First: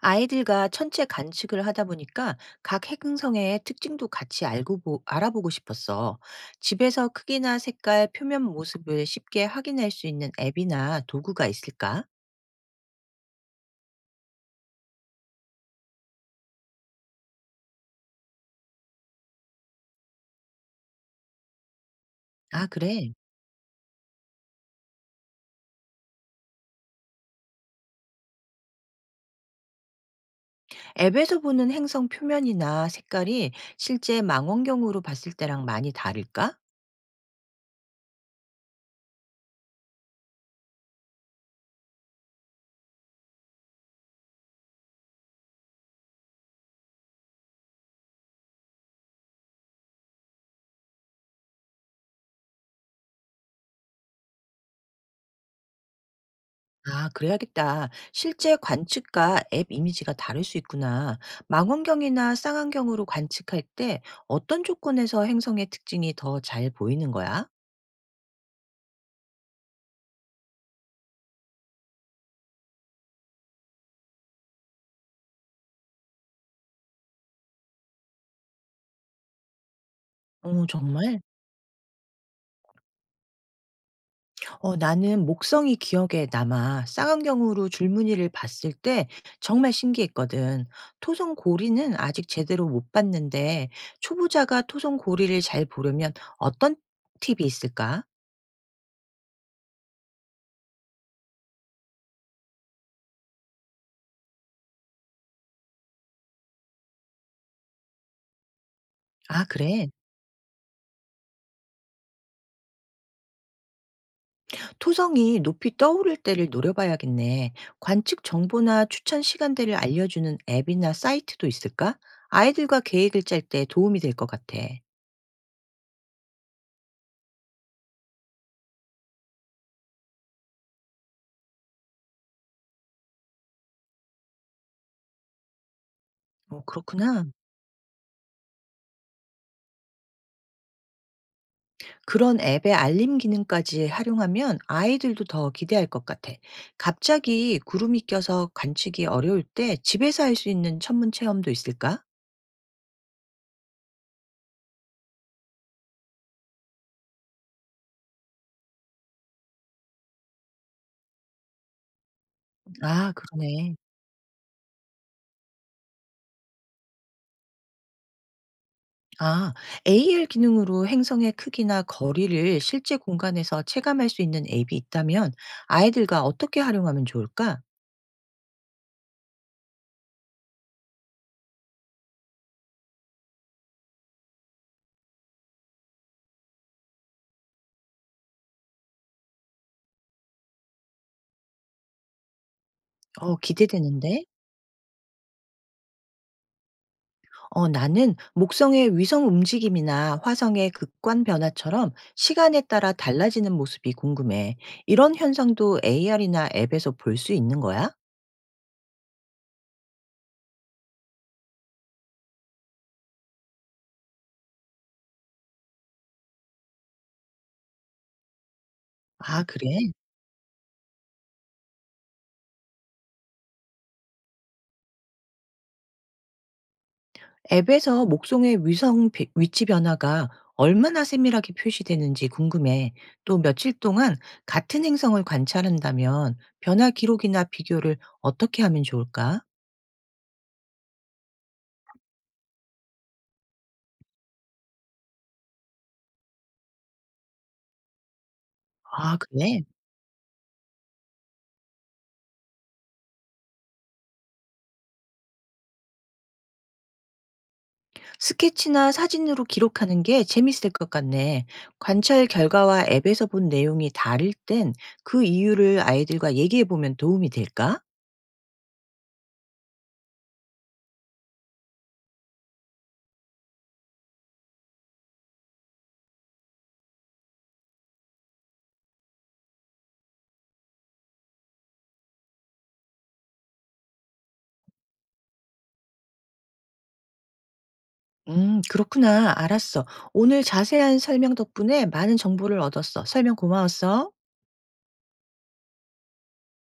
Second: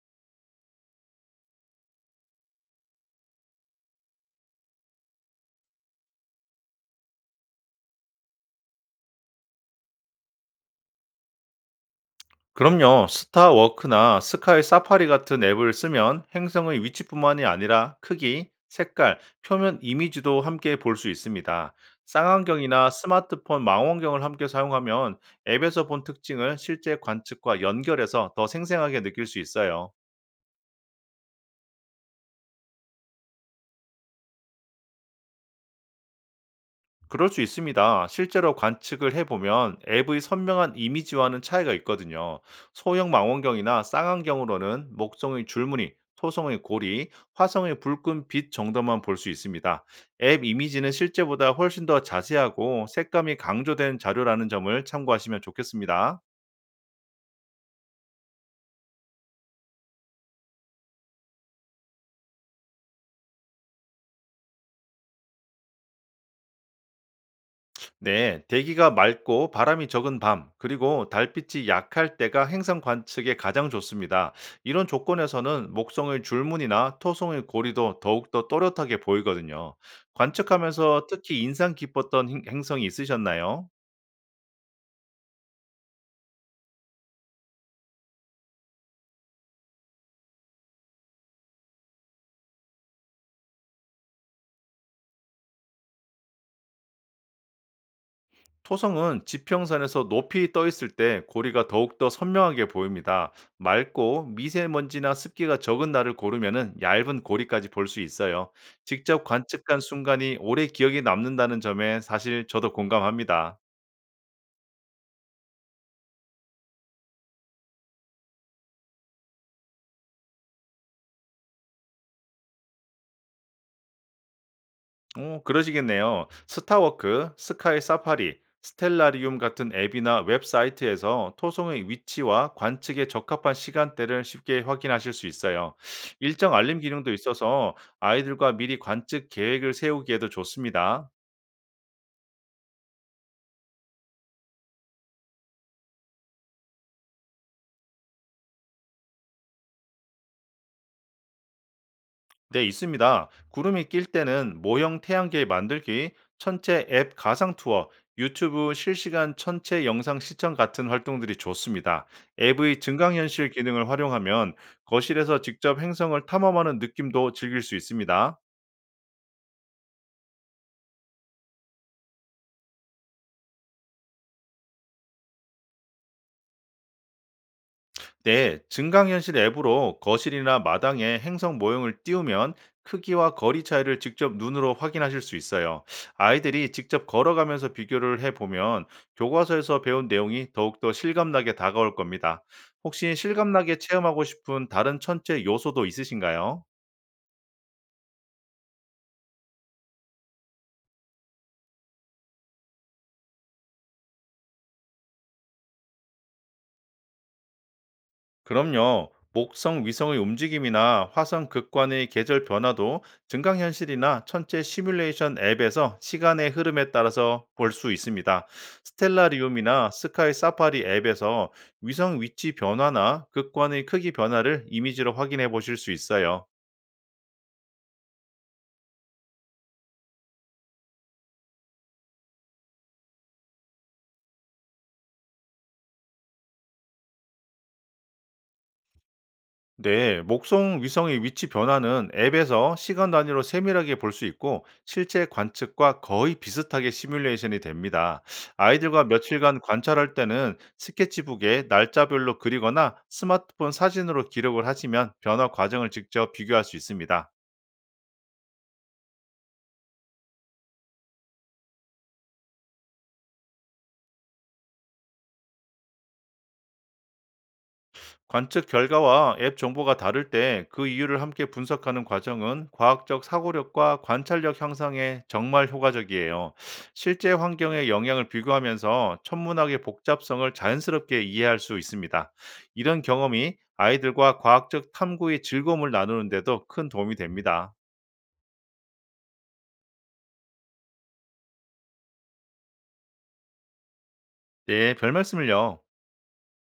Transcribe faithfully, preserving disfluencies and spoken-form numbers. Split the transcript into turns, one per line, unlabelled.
아이들과 천체 관측을 하다 보니까 각 행성의 특징도 같이 알고 보- 알아보고 싶었어. 집에서 크기나 색깔, 표면 모습을 쉽게 확인할 수 있는 앱이나 도구가 있을까?
그럼요. 스타워크나 스카이 사파리 같은 앱을 쓰면 행성의 위치뿐만이 아니라 크기, 색깔, 표면 이미지도 함께 볼 수 있습니다.
아,
쌍안경이나
그래.
스마트폰 망원경을 함께 사용하면 앱에서 본 특징을 실제 관측과 연결해서 더 생생하게 느낄 수 있어요.
앱에서 보는 행성 표면이나 색깔이 실제 망원경으로 봤을 때랑 많이 다를까?
그럴 수 있습니다. 실제로 관측을 해보면 앱의 선명한 이미지와는 차이가 있거든요. 소형 망원경이나 쌍안경으로는 목성의 줄무늬, 토성의 고리, 화성의 붉은 빛 정도만 볼 수 있습니다. 앱 이미지는 실제보다 훨씬 더 자세하고 색감이 강조된 자료라는 점을 참고하시면 좋겠습니다.
아, 그래야겠다. 실제 관측과 앱 이미지가 다를 수 있구나. 망원경이나 쌍안경으로 관측할 때 어떤 조건에서 행성의 특징이 더 잘 보이는 거야?
네, 대기가 맑고 바람이 적은 밤, 그리고 달빛이 약할 때가 행성 관측에 가장 좋습니다. 이런 조건에서는 목성의 줄무늬나 토성의 고리도 더욱더 또렷하게 보이거든요.
어
관측하면서
정말?
특히 인상 깊었던 행- 행성이 있으셨나요?
어 나는 목성이 기억에 남아 쌍안경으로 줄무늬를 봤을 때 정말 신기했거든. 토성 고리는 아직 제대로 못 봤는데 초보자가 토성 고리를 잘 보려면 어떤 팁이 있을까?
토성은 지평선에서 높이 떠 있을 때 고리가 더욱더 선명하게 보입니다. 맑고 미세먼지나 습기가 적은 날을 고르면 얇은 고리까지 볼 수 있어요. 직접
아,
관측한
그래.
순간이 오래 기억에 남는다는 점에 사실 저도 공감합니다.
토성이 높이 떠오를 때를 노려봐야겠네. 관측 정보나 추천 시간대를 알려주는 앱이나 사이트도 있을까? 아이들과 계획을 짤 때 도움이 될 것 같아.
오, 그러시겠네요. 스타워크, 스카이 사파리, 스텔라리움 같은 앱이나 웹사이트에서 토송의 위치와 관측에 적합한 시간대를 쉽게 확인하실 수 있어요. 일정
어,
알림 기능도
그렇구나.
있어서 아이들과 미리 관측 계획을 세우기에도 좋습니다.
그런 앱의 알림 기능까지 활용하면 아이들도 더 기대할 것 같아. 갑자기 구름이 껴서 관측이 어려울 때 집에서 할 수 있는 천문 체험도 있을까?
네, 있습니다. 구름이 낄 때는 모형 태양계 만들기, 천체 앱 가상 투어, 유튜브 실시간 천체 영상 시청 같은 활동들이 좋습니다. 앱의
아,
증강현실
그러네.
기능을 활용하면 거실에서 직접 행성을 탐험하는 느낌도 즐길 수 있습니다.
아, 에이아르 기능으로 행성의 크기나 거리를 실제 공간에서 체감할 수 있는 앱이 있다면 아이들과 어떻게 활용하면 좋을까?
네, 증강현실 앱으로 거실이나 마당에 행성 모형을 띄우면 크기와 거리 차이를 직접 눈으로 확인하실 수 있어요. 아이들이 직접 걸어가면서 비교를 해보면 교과서에서 배운 내용이 더욱더 실감나게 다가올 겁니다. 혹시
어,
실감나게 체험하고
기대되는데?
싶은 다른 천체 요소도 있으신가요?
어, 나는 목성의 위성 움직임이나 화성의 극관 변화처럼 시간에 따라 달라지는 모습이 궁금해. 이런 현상도 에이아르이나 앱에서 볼 수 있는 거야?
그럼요. 목성 위성의 움직임이나 화성 극관의 계절 변화도 증강현실이나 천체 시뮬레이션 앱에서 시간의 흐름에 따라서 볼 수 있습니다.
아, 그래?
스텔라리움이나 스카이 사파리 앱에서 위성 위치 변화나 극관의 크기 변화를 이미지로 확인해 보실 수 있어요.
앱에서 목성의 위성 비- 위치 변화가 얼마나 세밀하게 표시되는지 궁금해. 또 며칠 동안 같은 행성을 관찰한다면 변화 기록이나 비교를 어떻게 하면 좋을까?
네, 목성 위성의 위치 변화는 앱에서 시간 단위로 세밀하게 볼 수 있고 실제 관측과 거의 비슷하게 시뮬레이션이 됩니다. 아이들과
아, 그래?
며칠간 관찰할 때는 스케치북에 날짜별로 그리거나 스마트폰 사진으로 기록을 하시면 변화 과정을 직접 비교할 수 있습니다.
스케치나 사진으로 기록하는 게 재밌을 것 같네. 관찰 결과와 앱에서 본 내용이 다를 땐 그 이유를 아이들과 얘기해 보면 도움이 될까?
관측 결과와 앱 정보가 다를 때 그 이유를 함께 분석하는 과정은 과학적 사고력과 관찰력 향상에 정말 효과적이에요. 실제 환경의 영향을 비교하면서 천문학의 복잡성을 자연스럽게 이해할 수 있습니다. 이런 경험이 아이들과 과학적 탐구의 즐거움을 나누는데도 큰 도움이 됩니다.
음, 그렇구나. 알았어. 오늘 자세한 설명 덕분에 많은 정보를 얻었어. 설명 고마웠어.
네, 별 말씀을요.